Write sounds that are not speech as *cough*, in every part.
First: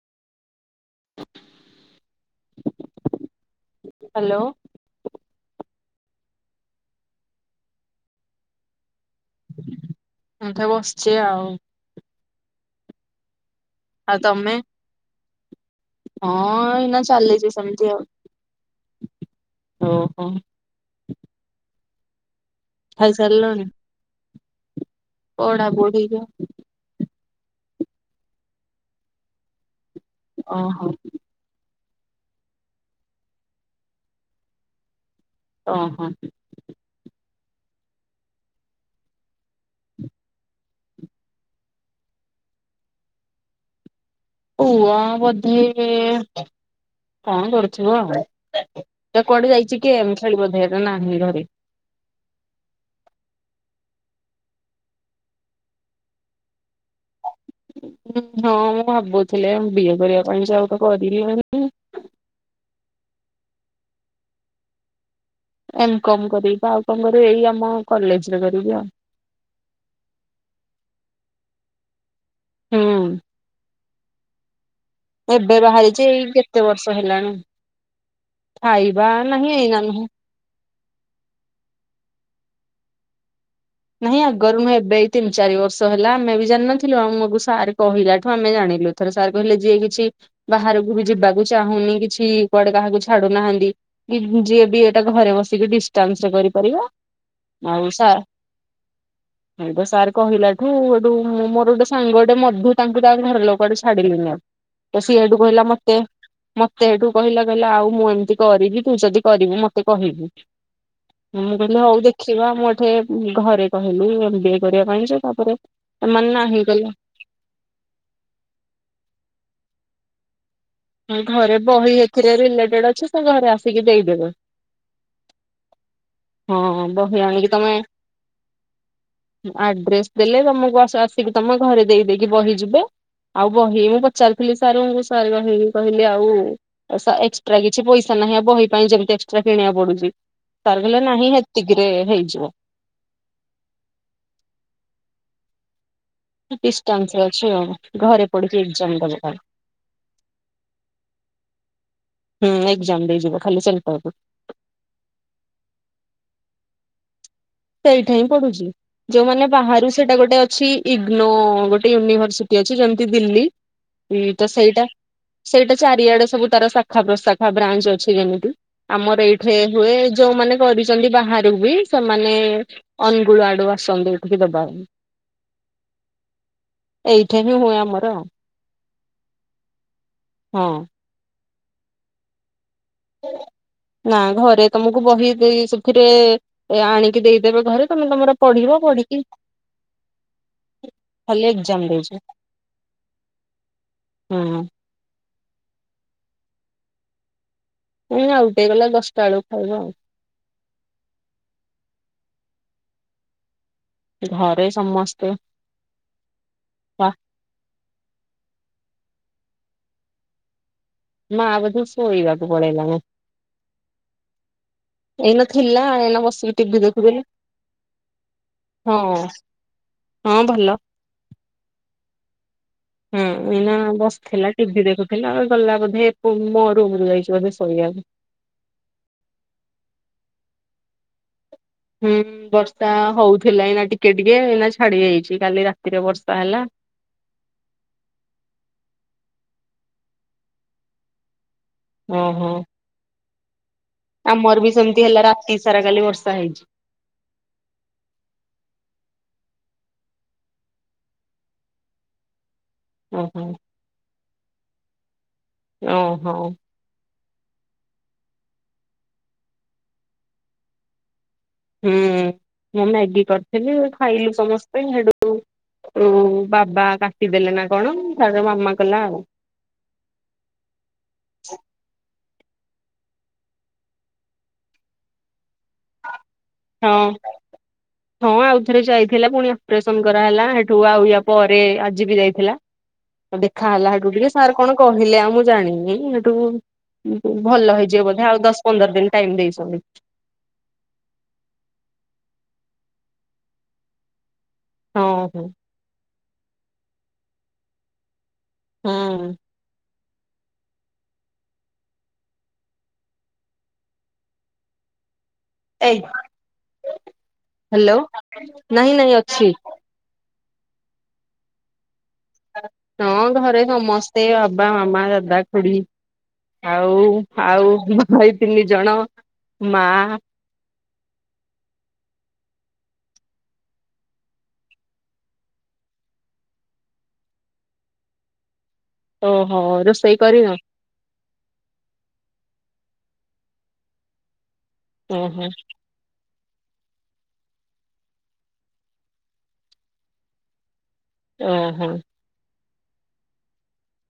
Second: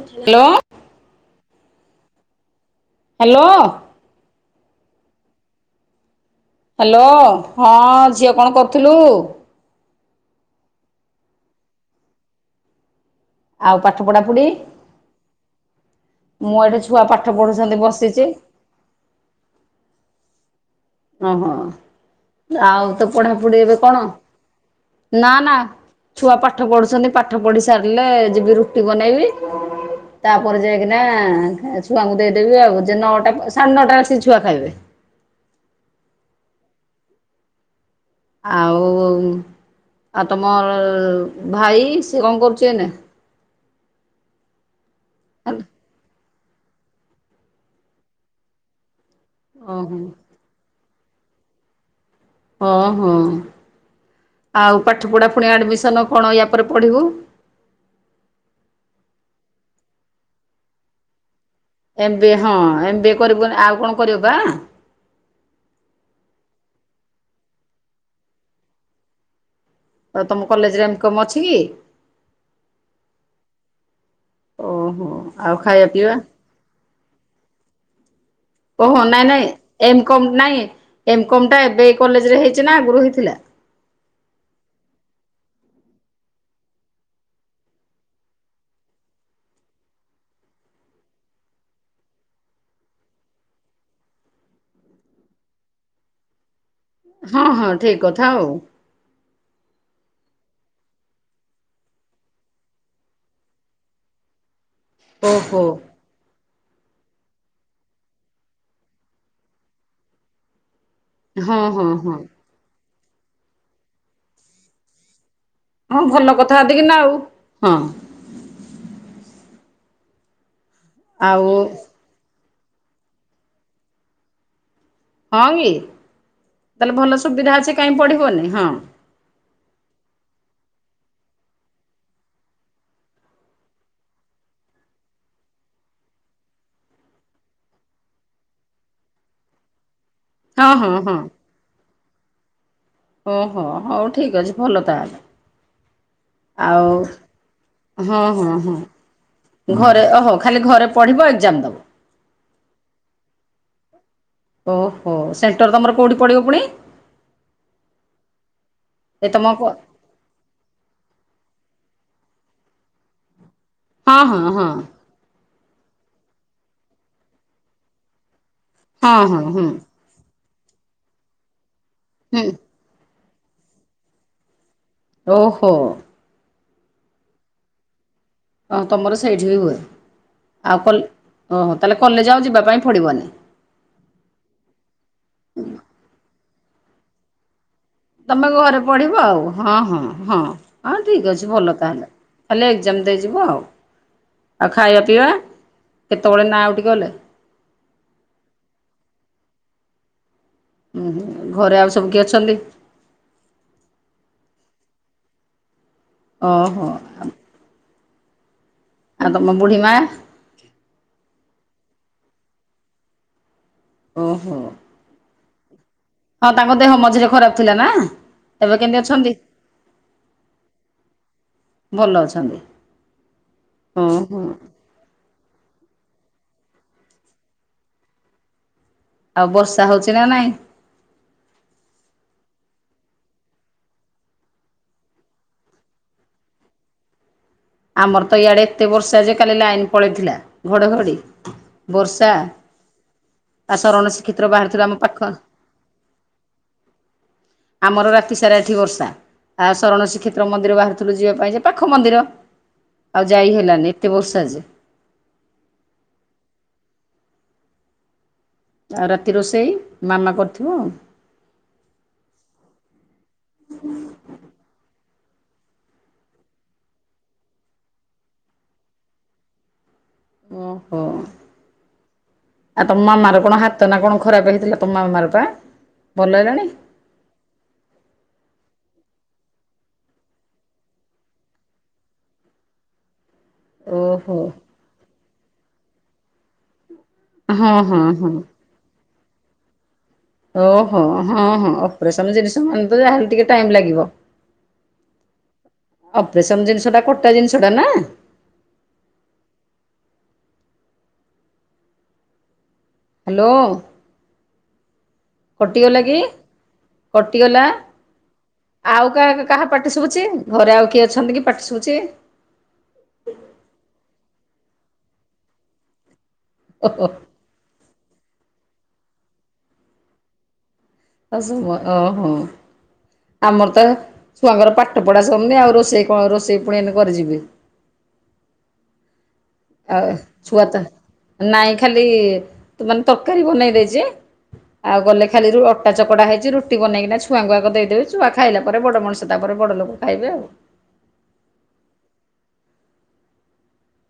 Hello. *inaudible* Hello. Hello. Hello ହଁ ଝିଅ କଣ କରୁଥିଲୁ। ଏଇଠେ ବସିଛି ଆଉ। ଆଉ ପାଠ ପଢ଼ା ପୁଢ଼ି। ହଁ ଏଠି ଏଇନା ଛୁଆ ପାଠ ଚାଲିଛି ପଢୁଛନ୍ତି ସେମିତି ଆଉ। ବସିଛି ଓହୋ ଆଉ ତ ପଢାପୁଢି ଖାଇସାରିଲଣି? ଏବେ କଣ। ନା ନା ପଢା ପଢି ଛୁଆ ପାଠ ପାଠ ପଢୁଛନ୍ତି ପାଠ ପଢି ସାରିଲେ ଯିବି ରୁଟି ବନେଇବି। ତାପରେ ଓହୋ ଯାଇକିନା ଛୁଆଙ୍କୁ ଦେଇଦେବି ଆଉ ଯେ ନଅଟା ସାଢ଼େ ନଅଟା ରେ ସେ ଛୁଆ ଖାଇବେ। ଓହୋ। ଆଉ ଆଉ ତମର ଭାଇ ସି କଣ କରୁଛି ଏଇନେ। ପୁଅ ବୋଧେ ଏବେ କଣ କରୁଥିବ। ହେଟା କୁଆଡେ ଯାଇଛି ଓହୋ ଗେମ୍ ଖେଳିବୋଧେ ହେଟା ନାହିଁ ଘରେ। ଅ ହଁ ଆଉ ପାଠ ପଢ଼ା ପୁଣି ଆଡ଼ମିସନ କଣ ୟା ପରେ ପଢ଼ିବୁ। ହଁ ମୁଁ ଭାବୁଥିଲେ ଏମ୍ ବିଏ କରିବା ପାଇଁ ଜବ୍ କରିଲି। ଏମ୍ ବିଏ ହଁ ଏମ୍ ବିଏ କରିବୁନି ଆଉ କଣ କରିବୁ ବା। ଏମ କମ କରିବି ପା ଆଉ କଣ କରିବି ଏଇ ଆମ କଲେଜ ରେ କରିବି ଆଉ। ଆଉ ତମ କଲେଜରେ ଏମ କମ୍ ଅଛି କି? ହୁଁ। ଓହୋ ଏବେ ଆଉ ବାହା ଖାଇବା ହେଇଛି ପିଇବା ଏଇ କେତେ ବର୍ଷ ହେଲାଣି ଓହୋ ଖାଇବା ନାଇଁ ନାଇଁ ନାହିଁ ଏଇନା ଏମ ନୁହେଁ। କମ ନାଇଁ ଏମ କମ୍ ଟା ଏବେ କଲେଜ ରେ ହେଇଛି ନା ଆଗରୁ ହେଇଥିଲା। ନାଇଁ ଆଗରୁ ମୁଁ ଏବେ ତିନି ଚାରି ବର୍ଷ ହେଲା ଆମେ ବି ଜାଣିନଥିଲୁ ଆମକୁ ସାର କହିଲାଠୁ ଆମେ ଜାଣିଲୁ। ଥରେ ସାର୍ କହିଲେ ଯିଏ କିଛି ବାହାରକୁ ବି ଯିବାକୁ ଚାହୁଁନି କିଛି କୁଆଡେ କାହାକୁ ଛାଡୁନାହାନ୍ତି। ଯିଏ ବି ଏଇଟା ଘରେ ବସିକି ଡିଷ୍ଟାନ୍ସ ରେ କରିପାରିବା। ହଁ ହଁ ଠିକ କଥା ଆଉ। ଆମକୁ ସାର୍ କହିଲାଠୁ ଏଠୁ ମୁଁ ମୋର ଗୋଟେ ସାଙ୍ଗ ଟେ ମଧୁ ତାଙ୍କୁ ତା ଘର ଲୋକ ହେଠୁ ଛାଡି ଲେନି ଆଉ। ତ ସିଏ ହେଠୁ ଓହୋ କହିଲା ମତେ। ମତେ ଏଇଠୁ କହିଲା କହିଲା ଆଉ ମୁଁ ଏମିତି କରିବି ତୁ ଯଦି କରିବୁ ମତେ କହିବୁ। ମୁଁ ହଁ କହିଲି ହଁ ହଉ ହଁ। ଦେଖିବା ମୁଁ ଏଠେ ଘରେ କହିଲି ଏମ୍ ବିଏ କରିବା ପାଇଁ ଯେ ତାପରେ। ହଁ ଏମାନେ ଭଲ କଥା ନାହିଁ କଲେ ଅଧିକି ନାଉ ହଁ। ଆ ଏ ଆଉ ଘରେ ବହି ଏଥିରେ ରିଲେଟେଡ୍ ଅଛି ସେ ଘରେ ଆସିକି ଦେଇଦେବେ। ହଁ କି ହଁ ତାହେଲେ ଭଲ ବହି ଆଣିକି ସୁବିଧା ତମେ ଅଛି କାଇଁ ପଢିବନି ହଁ। ଆଡ୍ରେସ ଦେଲେ ତମକୁ ଆସିକି ତମ ଘରେ ଦେଇ ଦେଇକି ବହି ଯିବେ। ଆଉ ବହି ମୁଁ ପଚାରିଥିଲି ସାର୍ ଙ୍କୁ ସ ରହି କହିଲେ ଆଉ ସା ଏକ୍ସଟ୍ରା କିଛି ପଇସା ନାହିଁ ଆ ବହି ପାଇଁ ଯେମିତି ଏକ୍ସଟ୍ରା କିଣିବାକୁ ପଡୁଚି। ହଁ ସାର ହଁ କହିଲେ ହଁ। ନାହିଁ ହେତିକିରେ ହେଇଯିବ। ଓହୋ ହୋଉ ଠିକ୍ ଅଛି ଭଲ ତାହେଲେ। ଆଉ ଡିଷ୍ଟାନ୍ସରେ ଅଛି ଆଉ ହଁ ଘରେ ହଁ ପଢିକି ହଁ ଏକ୍ସାମ ଦବ କାଳେ। ଘରେ ଓହୋ ଖାଲି ଘରେ ପଢିବ ଏକ୍ସାମ ଦବ। ହୁଁ ଏକ୍ସାମ ଦେଇଯିବ ଖାଲି ସେଣ୍ଟରକୁୁ। ଓହୋ ସେଣ୍ଟର ତମର କୋଉଠି ପଡିବ ପୁଣି? ଏଇଠେ ହିଁ ପଡୁଚି ଏ ତମ ଯୋଉମାନେ ହଁ ବାହାରୁ ସେଇଟା ଗୋଟେ ଅଛି ଇ-ଇଗନୋ ଗୋଟେ ୟୁନିଭର୍ସିଟି ଅଛି ଯେମିତି ଦିଲ୍ଲୀ। ଇ ହଁ ତ ହଁ ହଁ ସେଇଟା ସେଇଟା ଚାରିଆଡେ ସବୁ ତାର ଶାଖା ପ୍ରଶାଖା ବ୍ରାଞ୍ଚ ଅଛି ଯେମିତି ଆମର ହଁ ଏଇଠେ ହୁଁ ହୁଏ ଯୋଉମାନେ କରିଚନ୍ତି ବାହାରୁ ବି ସେମାନେ ହୁଁ ଅନୁଗୁଳ ଆଡୁ ଆସନ୍ତି ଏଠିକି ଦବା ପାଇଁ। ଓହୋ। ଏଇଠେ ହିଁ ହୁଏ ଆମର। ଓ ତମର ସେଇଠି ବି ହୁଏ ଆଉ ହଁ। କଲ୍ ଓହୋ ତାହେଲେ କଲେଜ ଆଉ ଯିବା ପାଇଁ ପଡିବନ। ନା ଘରେ ତମକୁ ବହି ଦେଇ ସେଥିରେ ଏ ଆଣିକି ଦେଇଦେବେ ଘରେ। ତମେ ଘରେ ପଢିବ ଆଉ ହଁ ହଁ ହଁ ହଁ ଠିକ୍ ଖାଲି ଅଛି ଭଲ ଏକ୍ଜାମ ଦେଇଛ ତାହେଲେ। ଖାଲି ଏକ୍ସାମ ଦେଇଯିବ ଆଉ। ହୁଁଁ। ଆଉ ଖାଇବା ପିଇବା କେତେବେଳେ ନା ଆଉ ଟିକେ ଗଲେ? ଏ ଆଉ ଟିକେ ଗଲା ଦଶଟା ବେଳକୁ ଖାଇବୁ ଆଉ। ଉଁ ହୁଁ ଘରେ ଆଉ ସବୁ କିଏ ଅଛନ୍ତି? ଘରେ ସମସ୍ତେ ଓହୋ ବା ଆମ୍ ଆ *unintelligible* ବୁଢିମା? ମା ବୋଧେ ଶୋଇବାକୁ ପଳେଇଲାଣି। ଓହୋ। ଏଇନା ଥିଲା ଏଇନା ପ ହଁ ତାଙ୍କ ଦେହ ମଝିରେ ଖରାପ ଥିଲା ନା ଏବେ ହଁ କେମିତି ଅଛନ୍ତି? ହଁ ଭଲ। ଭଲ ଅଛନ୍ତି। ହୁଁ ଏଇନା ହୁଁ ହୁଁ ବସିଥିଲା ଟିଭି ଦେଖୁ ଥିଲା ଗଲା ବୋଧେ ପୁ ମୋ ରୁମରୁ ଯାଇଚି ବୋଧେ ଶୋଇବାକୁ। ଆଉ ବର୍ଷା ହୋଉଚି ନା ନାଇଁ? ହୁଁ ବର୍ଷା ହୋଉଥିଲା ଏଇନା ଟିକେ ଟିକେ ଏଇନା ଛାଡି ଯାଇଚି। କାଲି ରାତିରେ ବର୍ଷା ହେଲା। ଆମର ତ ଇଆଡେ ଏତେ ବର୍ଷା ଯେ କାଲି ଲାଇନ୍ ପଳେଇଥିଲା ଘଡଘଡି ବର୍ଷା ଓହୋ ଆସ ରଣସ୍ କ୍ଷେତ୍ର ଆମର ବି ବାହାରୁଥିବ ଆମ ସେମିତି ହେଲା ପାଖ ହ *inaudible* ରାତି ସାରା କାଲି ବର୍ଷା ହେଇଛି ଆମର ରାତି ସାରା ଏଠି ବର୍ଷା ଆ ସରଣ ଶ୍ରୀକ୍ଷେତ୍ର ମନ୍ଦିର ବାହାରୁଥିଲୁ ଯିବା ପାଇଁ ଯେ ପାଖ ମନ୍ଦିର ଆଉ ଓହୋ ଯାଇ ହେଲାନି ଏତେ ବର୍ଷା ଯେ। ଓ ହୋ। ଆଉ ରାତି ରୋଷେଇ ମାମା କରିଥିବ। ହୁଁ ମୁଁ ମ୍ୟାଗି କରିଥିଲି ଖାଇଲୁ ସମସ୍ତେ ହେଡୁ ଓ ବାବା କାଟିଦେଲେ ନା କଣ ତାପ୍ ରେ ମାମା କଲା ଆଉ। ଓହୋ। ଆଉ ତମ ମାମାର କଣ ହାତ ନା କଣ ଖରାପେ ହେଇଥିଲା ତମ ମାମର ପା ଭଲ ହେଲାଣି। ହଁ। ହଁ ଆଉଥରେ ଯାଇଥିଲା ପୁଣି ଅପ୍ରେସନ୍ କରାହେଲା ହେଠୁ ଆଉ ୟା ପରେ ଆଜି ବି ଯାଇଥିଲା। ଦେଖାହଲା ହେଠୁ ଟିକେ ଓହୋ। ସାର୍ କଣ କହିଲେ ଆଉ ମୁଁ ଜାଣିନି ସେଠୁ। ହଁ ଭଲ ହଁ ହେଇଯିବ ବୋଧେ ହଁ ଆଉ ଦଶ୍ ପନ୍ଦର ଦିନ୍ ଟାଇମ୍ ଦେଇଛନ୍ତି। ଓହୋ ହଁ ହଁ ଅପ୍ରେସନ୍ ଜିନିଷ ମାନେ ତ ଯାହେଲେ ଟିକେ ଟାଇମ୍ ଲାଗିବ। ହଁ ହୋ। ଅପ୍ରେସନ୍ ଜିନ୍ଷଟା କଟା ଜିନ୍ସ ଟା ନା। ହୁଁ। ହ୍ୟାଲୋ। ଏଇ କଟିଗଲା କି କଟିଗଲା ହ୍ୟାଲୋ ନାଇଁ ଆଉ ନାଇଁ କା ଅଛି କାହା ପାଟ୍ ଟି ଶୁଭୁଚି ଘରେ ଆଉ କିଏ ଅଛନ୍ତି କି ପାଟି ଶୁଭୁଛି। ହଁ ଘରେ ସମସ୍ତେ ବାବା ମାମା ଦାଦା ଖୁଡି ଆଉ ଓହୋ ଆଉ ମୋ ଭାଇ ତିନି ଜଣ ମା ଅ ଶୁ ମ ଅ ହୋ। ଆମର ତେ ଛୁଆଙ୍କର ପାଠ ପଢା ସର୍ନି ଆଉ ରୋଷେଇ କଣ ରୋଷେଇ ପୁଣି ଏଇନା କରିଯିବେ। ଓହୋ। ଆଉ ରୋଷେଇ କରିନ ଛୁଆତେ ନାଇଁ ଖାଲି ତୁ ମାନେ ତର୍କାରୀ ବନେଇ ଦେଇଚି ଆଉ ଗଲେ ଓହୋ ଖାଲି ରୁ ଅ ଟା ଚକଡ଼ା ହେଇଚି ରୁଟି ବନେଇକିନା ଛୁଆଙ୍କୁ ଆଗ ଦେଇଦେବେ ଛୁଆ ଖାଇଲା ପରେ ବଡ଼ ମଣିଷ ତାପରେ ବଡ଼ ଲୋକ ଖାଇବେ ଆଉ। ଓଁ ହୋ।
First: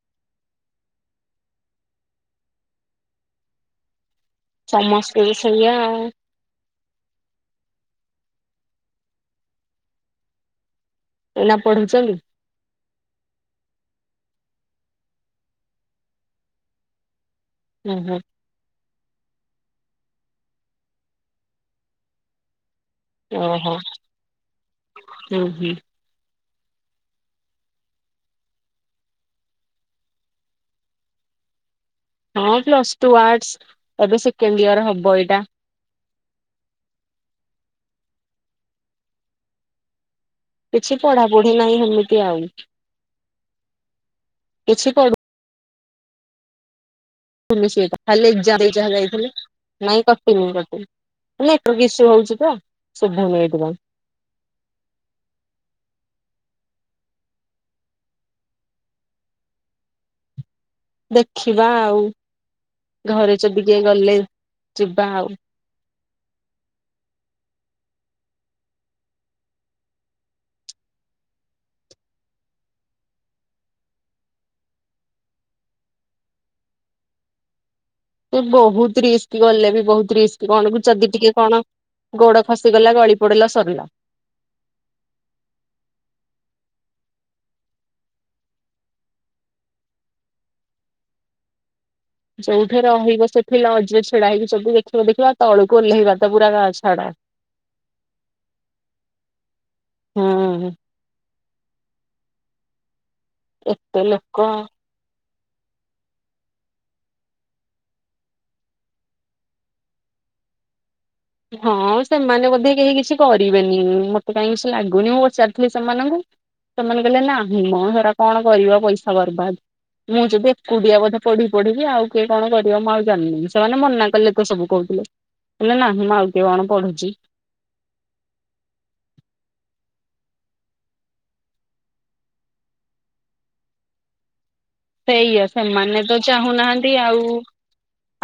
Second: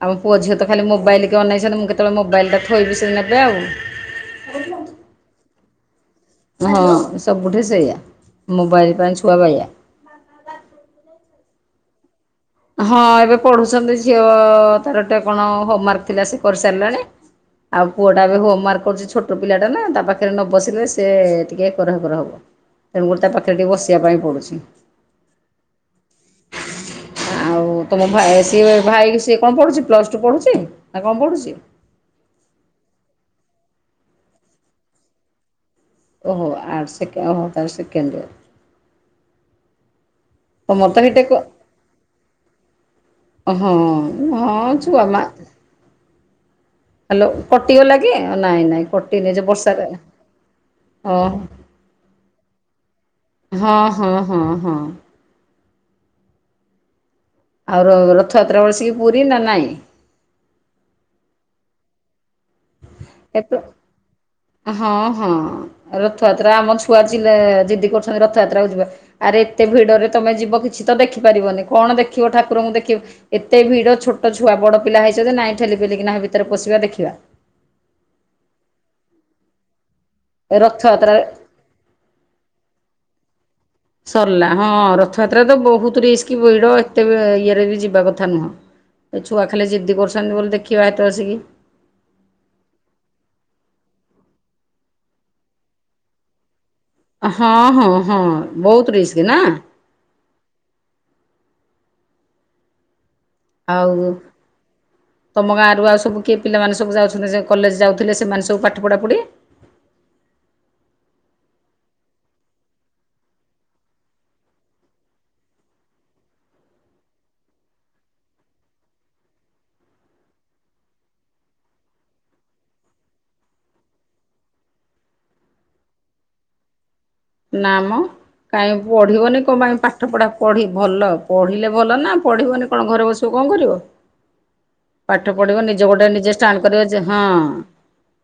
ଆମ ପୁଅ ଝିଅ ତ ଖାଲି ମୋବାଇଲି କି ଅନେଇଛନ୍ତି ମୁଁ କେତେବେଳେ ମୋବାଇଲ ଟା ଥୋଇବି ସେ ନେବେ ଆଉ। ସମସ୍ତେ ବି ସେଇଆ ଆଉ। ହଁ ସବୁଠି ସେୟା ମୋବାଇଲ୍ ପାଇଁ ଛୁଆ ବାୟା। ଏଇନା ପଢୁଚନ୍ତି। ହଁ ଏବେ ପଢୁଛନ୍ତି ଝିଅ ତାର ଟେ କଣ ହୋମ୍ୱାର୍କ ଥିଲା ସେ କର୍ସାରିଲାଣି। ଆଉ ଓହୋ ପୁଅଟା ବି ହୋମ୍ୱାର୍କ କରୁଛି ଛୋଟ ପିଲାଟା ନା ତା ପାଖରେ ନ ବସିଲେ ସେ ଟିକେ ଏକର ହେକର ହବ। ତେଣୁକରି ତା ପାଖରେ ଟିକେ ଓହୋ ବସିବା ପାଇଁ ପଡୁଛି। ହୁଁ ହୁଁ। ଆଉ ତମ ଭାଇ ସିଏ ଭାଇ ସିଏ କଣ ପଢ଼ୁଚି ପ୍ଲସ୍ ଟୁ ପଢ଼ୁଚି ନା କଣ ପଢ଼ୁଚି। ହଁ ପ୍ଲଶ୍ ଟୁ ଆର୍ଟସ୍ ଏବେ ସେକେଣ୍ଡ ଇୟର୍ ହବ ଏଇଟା। ଓହୋ ଆଠ ସେକେ ଓହୋ ତାର ସେକେଣ୍ଡ ୟର୍। ତ କିଛି ମତେ ବି ଟେକୁ ପଢାପଢି ନାହିଁ ହେମିତି ଆଉ ହଁ ହଁ କିଛି ଛୁଆ ମା। ହ୍ୟାଲୋ କଟିଗଲା କି *unintelligible* ନାଇଁ ନାଇଁ କଟିନି ଯାଇଥିଲେ ଯେ ବର୍ଷାରେ ନାଇଁ କଟିନି। ଓହୋ ନେଟ୍ରୁ କ୍ ଇଶୁ ହଉଚୀ ତ ସ ସବୁନି ଏଇଥିପାଇଁ। ହଁ ହଁ ହଁ ହଁ। ଆଉ ର ରଥଯାତ୍ରା ବସିକି ପୁରୀ ନା ନାଇଁ। ଦେଖିବା ଆଉ ଘରେ ଏପ ଯଦି କିଏ ଗଲେ ହଁ ଯିବା ହଁ ଆଉ। ରଥଯାତ୍ରା ଆମ ଛୁଆ ଚିଲେ ଯିଦି କରୁଛନ୍ତି ରଥଯାତ୍ରାକୁୁ ଯିବା ଆରେ ଏତେ ଭିଡରେ ତମେ ଯିବ କିଛି ତ ଦେଖିପାରିବନି କଣ ଦେଖିବ ଠାକୁରଙ୍କୁ ଦେଖିବ। ଏତେ ଭିଡ ଛୋଟ ଛୁଆ ବଡ ପିଲା ହେଇଚନ୍ତି ନାଇଁ ଠେଲି ପିଲି ନା ଭିତରେ ପସିବା ଦେଖିବା। ତ ବହୁତ ରିସ୍କି ଗଲେ ବି ବହୁତ ରିସ୍କି ଗହଳିକୁ ଯଦି ରଥଯାତ୍ରା ଟିକେ କଣ ଗୋଡ ଖସିଗଲା ଗଳି ପଡିଲା ସରିଲା। ସରିଲା ହଁ, ରଥଯାତ୍ରା ତ ବହୁତ ରିସ୍କ ଭିଡ଼ ଏତେ ଇଏରେ ବି ଯିବା କଥା ନୁହଁ। ଏ ଛୁଆ ଖାଲି ଜିଦି କରୁଛନ୍ତି ବୋଲି ଦେଖିବା ହେତେ ବଳସିକି। ଯୋଉଠି ରହିବ ସେଠି ଲଜରେ ଛିଡାଇକି ସବୁ ଦେଖିବ ଦେଖିବ ଆଉ ତଳକୁ ଓହ୍ଲେଇବା ତ ପୁରା ଛାଡ। ହଁ, ହଁ, ହଁ ବହୁତ ରିସ୍କ ନା? ହଁ। ଏତେ ଆଉ ଲୋକ ତମ ଗାଁରୁ ଆଉ ସବୁ କିଏ ପିଲାମାନେ ସବୁ ଯାଉଛନ୍ତି କଲେଜ ଯାଉଥିଲେ ସେମାନେ ସବୁ ପାଠ ପଢ଼ା ପୁଢ଼ି ହଁ ସେମାନେ ବୋଧେ କେହି କିଛି କରିବେନି। ମୋତେ କାହିଁ କିଛି ଲାଗୁନି। ମୁଁ ପଚାରିଥିଲି ସେମାନଙ୍କୁ ସେମାନେ କହିଲେ ନାହିଁ ମ ହେରା କଣ କରିବ, ପଇସା ବର୍ବାଦ। ମୁଁ ଯଦି ଏକୁଟିଆ ବଧେ ପଢିବି ପଢିବି। ଆଉ କିଏ କଣ କରିବ ମୁଁ ଆଉ ଜାଣିନି। ସେମାନେ ମନା କଲେ ତ ସବୁ କହୁଥିଲେ। କହିଲେ ନାହିଁ ମ, ଆଉ କିଏ କଣ କଣ ପଢୁଚି। ନା ମ କାହିଁକି ପଢିବନି କଣପାଇଁ ପାଠ ପଢା ପଢି ଭଲ। ପଢିଲେ ଭଲ ନା ପଢିବନି କଣ ଘରେ ବସି କଣ କରିବ? ପାଠ ସେଇଆ ପଢ଼ିବ ନିଜେ ସେମାନେ ଗୋଟେ ତ ନିଜେ ଷ୍ଟାଣ୍ଡ କରିବ ଚାହୁଁନାହାନ୍ତି ଯେ, ଆଉ ହଁ।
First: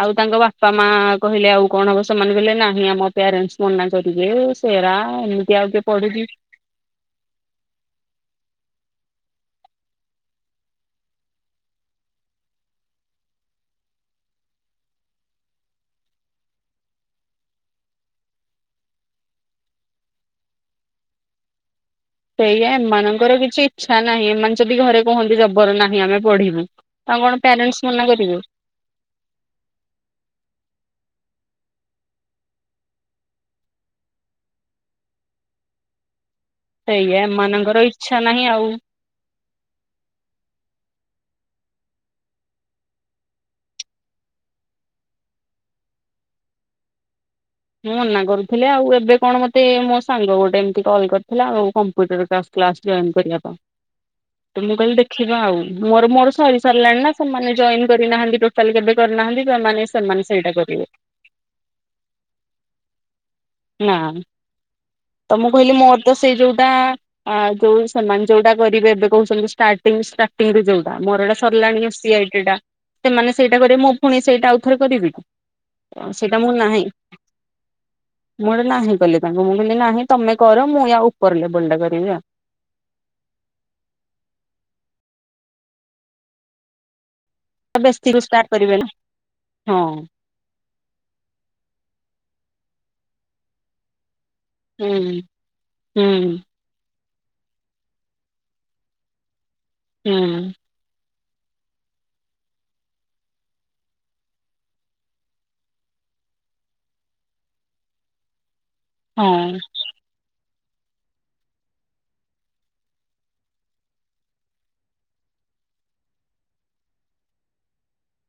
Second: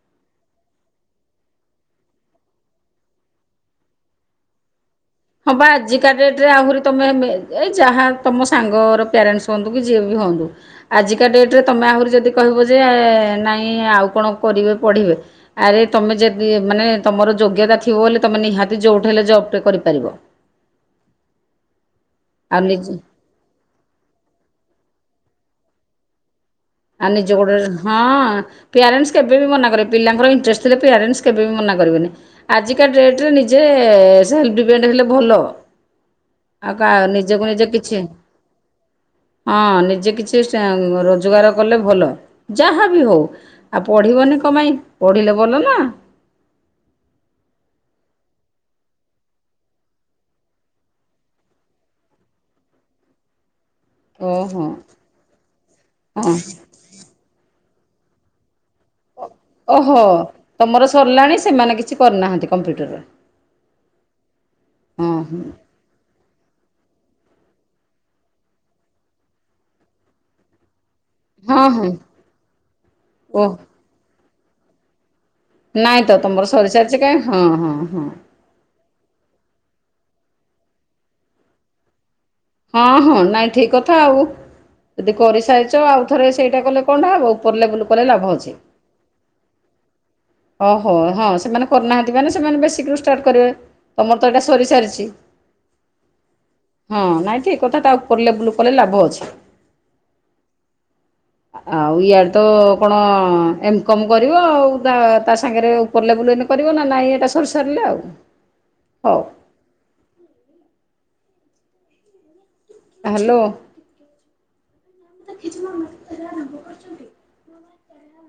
ଆଉ ତାଙ୍କ ବାପା ମା କହିଲେ ଆଉ କଣ ହବ, ସେମାନେ କହିଲେ ନାହିଁ ଆମ ପ୍ୟାରେଣ୍ଟସ୍ ମନା କରିବେ। ସେରା ହଁ ଏମିତି ବା ଆଉ କିଏ ଆଜିକା ପଢୁଚି? ଡେଟ୍ରେ ଆହୁରି ତମେ ଏମ ଯାହା ତୁମ ସାଙ୍ଗର ପ୍ୟାରେଣ୍ଟସ୍ ହୁଅନ୍ତୁ କି ଯିଏ ବି ହୁଅନ୍ତୁ ଆଜିକା ଡେଟରେ ତୁମେ ଆହୁରି ଯଦି କହିବ ଯେ ନାଇଁ ଆଉ କଣ କରିବେ ପଢ଼ିବେ ଆରେ ତମେ ଯଦି ମାନେ ତମର ଯୋଗ୍ୟତା ଥିବ ବୋଲି ତମେ ନିହାତି ଯୋଉଠି ହେଲେ ଜବ ଟେ କରିପାରିବ। ଆଉ ସେଇଆ ନିଜେ ଏମାନଙ୍କର କିଛି ଇଚ୍ଛା ନାହିଁ, ଏମାନେ ଯଦି ଘରେ କୁହନ୍ତି ଜବର ନାହିଁ ଆମେ ପଢିବୁ। ଆ ତାଙ୍କୁ କଣ ନିଜ ଗୋଡରେ, ପ୍ୟାରେଣ୍ଟସ୍ ହଁ। ମନା କରିବେ ପ୍ୟାରେଣ୍ଟସ୍ କେବେ ବି ମନାକରିବେନି। ପିଲାଙ୍କର ଇଣ୍ଟରେଷ୍ଟ ଥିଲେ ପ୍ୟାରେଣ୍ଟସ୍ କେବେ ବି ମନା କରିବେନି। ଆଜିକା ଡେଟରେ ନିଜେ ସେଲ୍ ଡିପେଣ୍ଡ ହେଲେ ଭଲ। ଆଉ କା ସେଇଆ ନିଜକୁ ନିଜେ ଏମାନଙ୍କର କିଛି ଇଚ୍ଛା ନାହିଁ ଆଉ ହଁ ନିଜେ କିଛି ଷ୍ଟା ରୋଜଗାର ଗଲେ ଭଲ, ଯାହା ବି ହଉ ଆଉ ପଢିବନି କମପାଇଁ ପଢିଲେ ଭଲ ନା। ମୁଁ ମନା କରୁଥିଲି ଆଉ ଏବେ କଣ ମତେ ମୋ ସାଙ୍ଗ ଗୋଟେ ଏମିତି କଲ୍ କରିଥିଲା ଆଉ କମ୍ପ୍ୟୁଟର କ୍ଲା କ୍ଲାସ ଜଏନ କରିବା ପାଇଁ, ତ ଓହୋ ମୁ କହିଲି ଦେଖିବା ଆଉ। ମୋର ହଁ ମୋର ସରି ଲାଣି ନା ସେମାନେ ଜଏନ କରିନାହାନ୍ତି, ଟୋଟାଲ କେବେ କରିନାହାନ୍ତି। ସେମାନେ ଓହୋ ସେମାନେ ସେଇଟା କରିବେ ତମର ସରିଲାଣି। ସେମାନେ କିଛି କରିନାହାନ୍ତି କମ୍ପ୍ୟୁଟର। ନା, ତ ମୁଁ କହିଲି ମୋ ତ ସେଇ ଯୋଉଟା ଯୋଉ ସେମାନେ ଯୋଉଟା କରିବେ ଏବେ କହୁଛନ୍ତି ଷ୍ଟାରଟିଙ୍ଗ ଷ୍ଟାର୍ଟିଂରେ ଯୋଉ ମୋର ଏଇଟା ହଁ ହଁ ସରିଲାଣି ସି ଆଇ ଟି ଟା। ସେମାନେ ଓ ସେଇଟା କରିବେ ମୁ ପୁଣି ସେଇଟା ଆଉ ଥରେ କରିବି କି? ନାଇଁ ତ ସେଇଟା ତମର ମୁଁ ନାହିଁ ସରିସାରିଛି କାଇଁ, ହଁ ହଁ ହଁ। ମୁଁ ହେଠେ ନାହିଁ କଲି ତାଙ୍କୁ। ମୁଁ କହିଲି ନାହିଁ ତମେ କର ମୁଁ ୟା ଉପର ଲେବୁଲ ଟା କରିବି ଆଉ। ହଁ, ହଁ ନାଇଁ ଠିକ କଥା ଆଉ। ଯଦି କରିସାରିଛ ଆଉ ଥରେ ସେଇଟା କଲେ କଣଟା ହବ? ଉପର ଆଉ ଲେବୁଲ କଲେ ବେଶୀରୁ ଲାଭ ଷ୍ଟାର୍ଟ ଅଛି। କରିବେନି ହଁ। ଓହୋ, ହଁ ସେମାନେ କରିନାହାନ୍ତି ମାନେ ସେମାନେ ବେଶୀକ ରୁ ଷ୍ଟାର୍ଟ କରିବେ। ତମର ତ ଏଇଟା ସରି ସାରିଚି। ହୁଁ ହୁଁ ହଁ ନାଇଁ ଠିକ୍ କଥା। ତା ଉପର ଲେବୁଲ କଲେ ଲାଭ ଅଛି। ହୁଁ। ଆଉ ଇଆଡଡେ ତ କଣ ଏମ କମ୍ କରିବ ଆଉ। ଯା ତା ସାଙ୍ଗେରେ ଉପର ଲେବୁଲ ଏଇନେ କରିବ ନା ନାଇଁ ଏଟା ସରି ସାରିଲେ ଆଉ? ହଉ ହଁ। ହାଲୋ। ନମସ୍କାର।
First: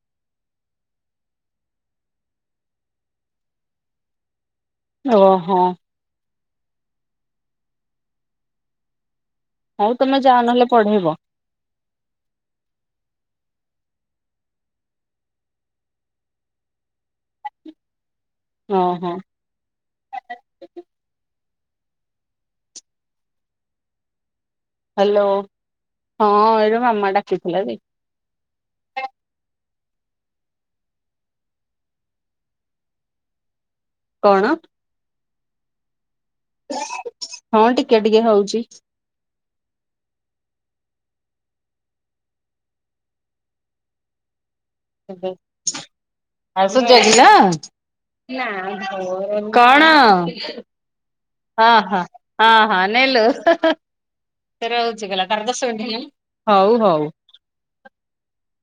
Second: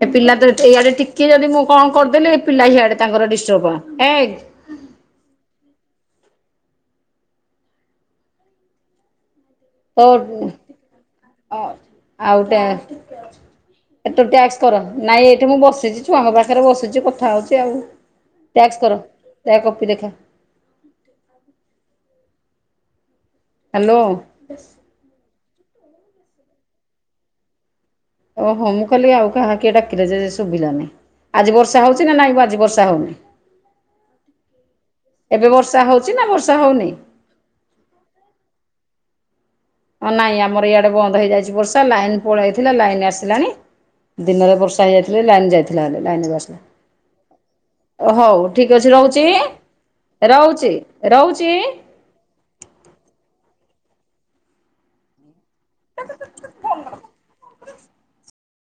ଏ ପିଲା ତ ଯେ ଏଇଆଡ଼େ ଟିକେ ଯଦି ମୁଁ କଣ କରଦେଲି ପିଲା ହିଆଡ଼େ ତାଙ୍କର ଡିଷ୍ଟର୍ବ ହେଇ ଓହୋ। ହଉ ତମେ ଯାହା ନହେଲେ ପଢ଼େଇବ। ଅ ଆଉ ଟ୍ୟା ଆଉ ତୁ ଟ୍ୟାକ୍ସ କର ନାଇଁ ଏଇଠେ ମୁଁ ବସିଚି ଛୁଆଙ୍କ ପାଖେରେ ବସିଚି କଥା ହଉଚି ଆଉ। ଟ୍ୟାକ୍ସ କର ଓହୋ ତା କପି ଦେଖା? ହାଲୋ। ହାଲୋ ହଁ ଏଇ ଯୋଉ ମାମା ଡାକିଥିଲା ଯେ ଓହୋ ମୁଁ କହିଲି ଆଉ କାହା କିଏ ଡାକିଲା ଯେ ଶୁବିଲାନି। ଆଜି ବର୍ଷା ହଉଚି ନା ନାଇଁ ଆଜି ବର୍ଷା ହଉନି? କଣ? ଏବେ ବର୍ଷା ହଉଚି ନା ବର୍ଷା ହଉନି? ହଁ ଟିକେ ଟିକେ ହଉଚି। ହଁ ନାଇଁ ଆମର ଇଆଡ଼େ ବନ୍ଦ ହେଇଯାଇଚି ବର୍ଷା ଲାଇନ ପଳେଇଥିଲା ଲାଇନ ଆସିଲାଣି। ଦିନରେ ବର୍ଷା ହେଇଯାଇଥିଲେ ଲାଇନ୍ ଯାଇଥିଲା ଭାରି ଲାଇନ୍ ଏବେ ଆସିଲା। ଆଉ ସୁଜି ଆସିଲା ଅ ହଉ ଠିକ ଅଛି ରହୁଚି କଣ? ରହୁଚି ରହୁଚିଁ? ହଁ ହଁ ହଁ ହଁ ନେଲୋ ହ ହ ସେ ରହୁଚି କହିଲା ତାର ଦଶ ମିନଟି ହେଲାଣି ହଉ ହଉ।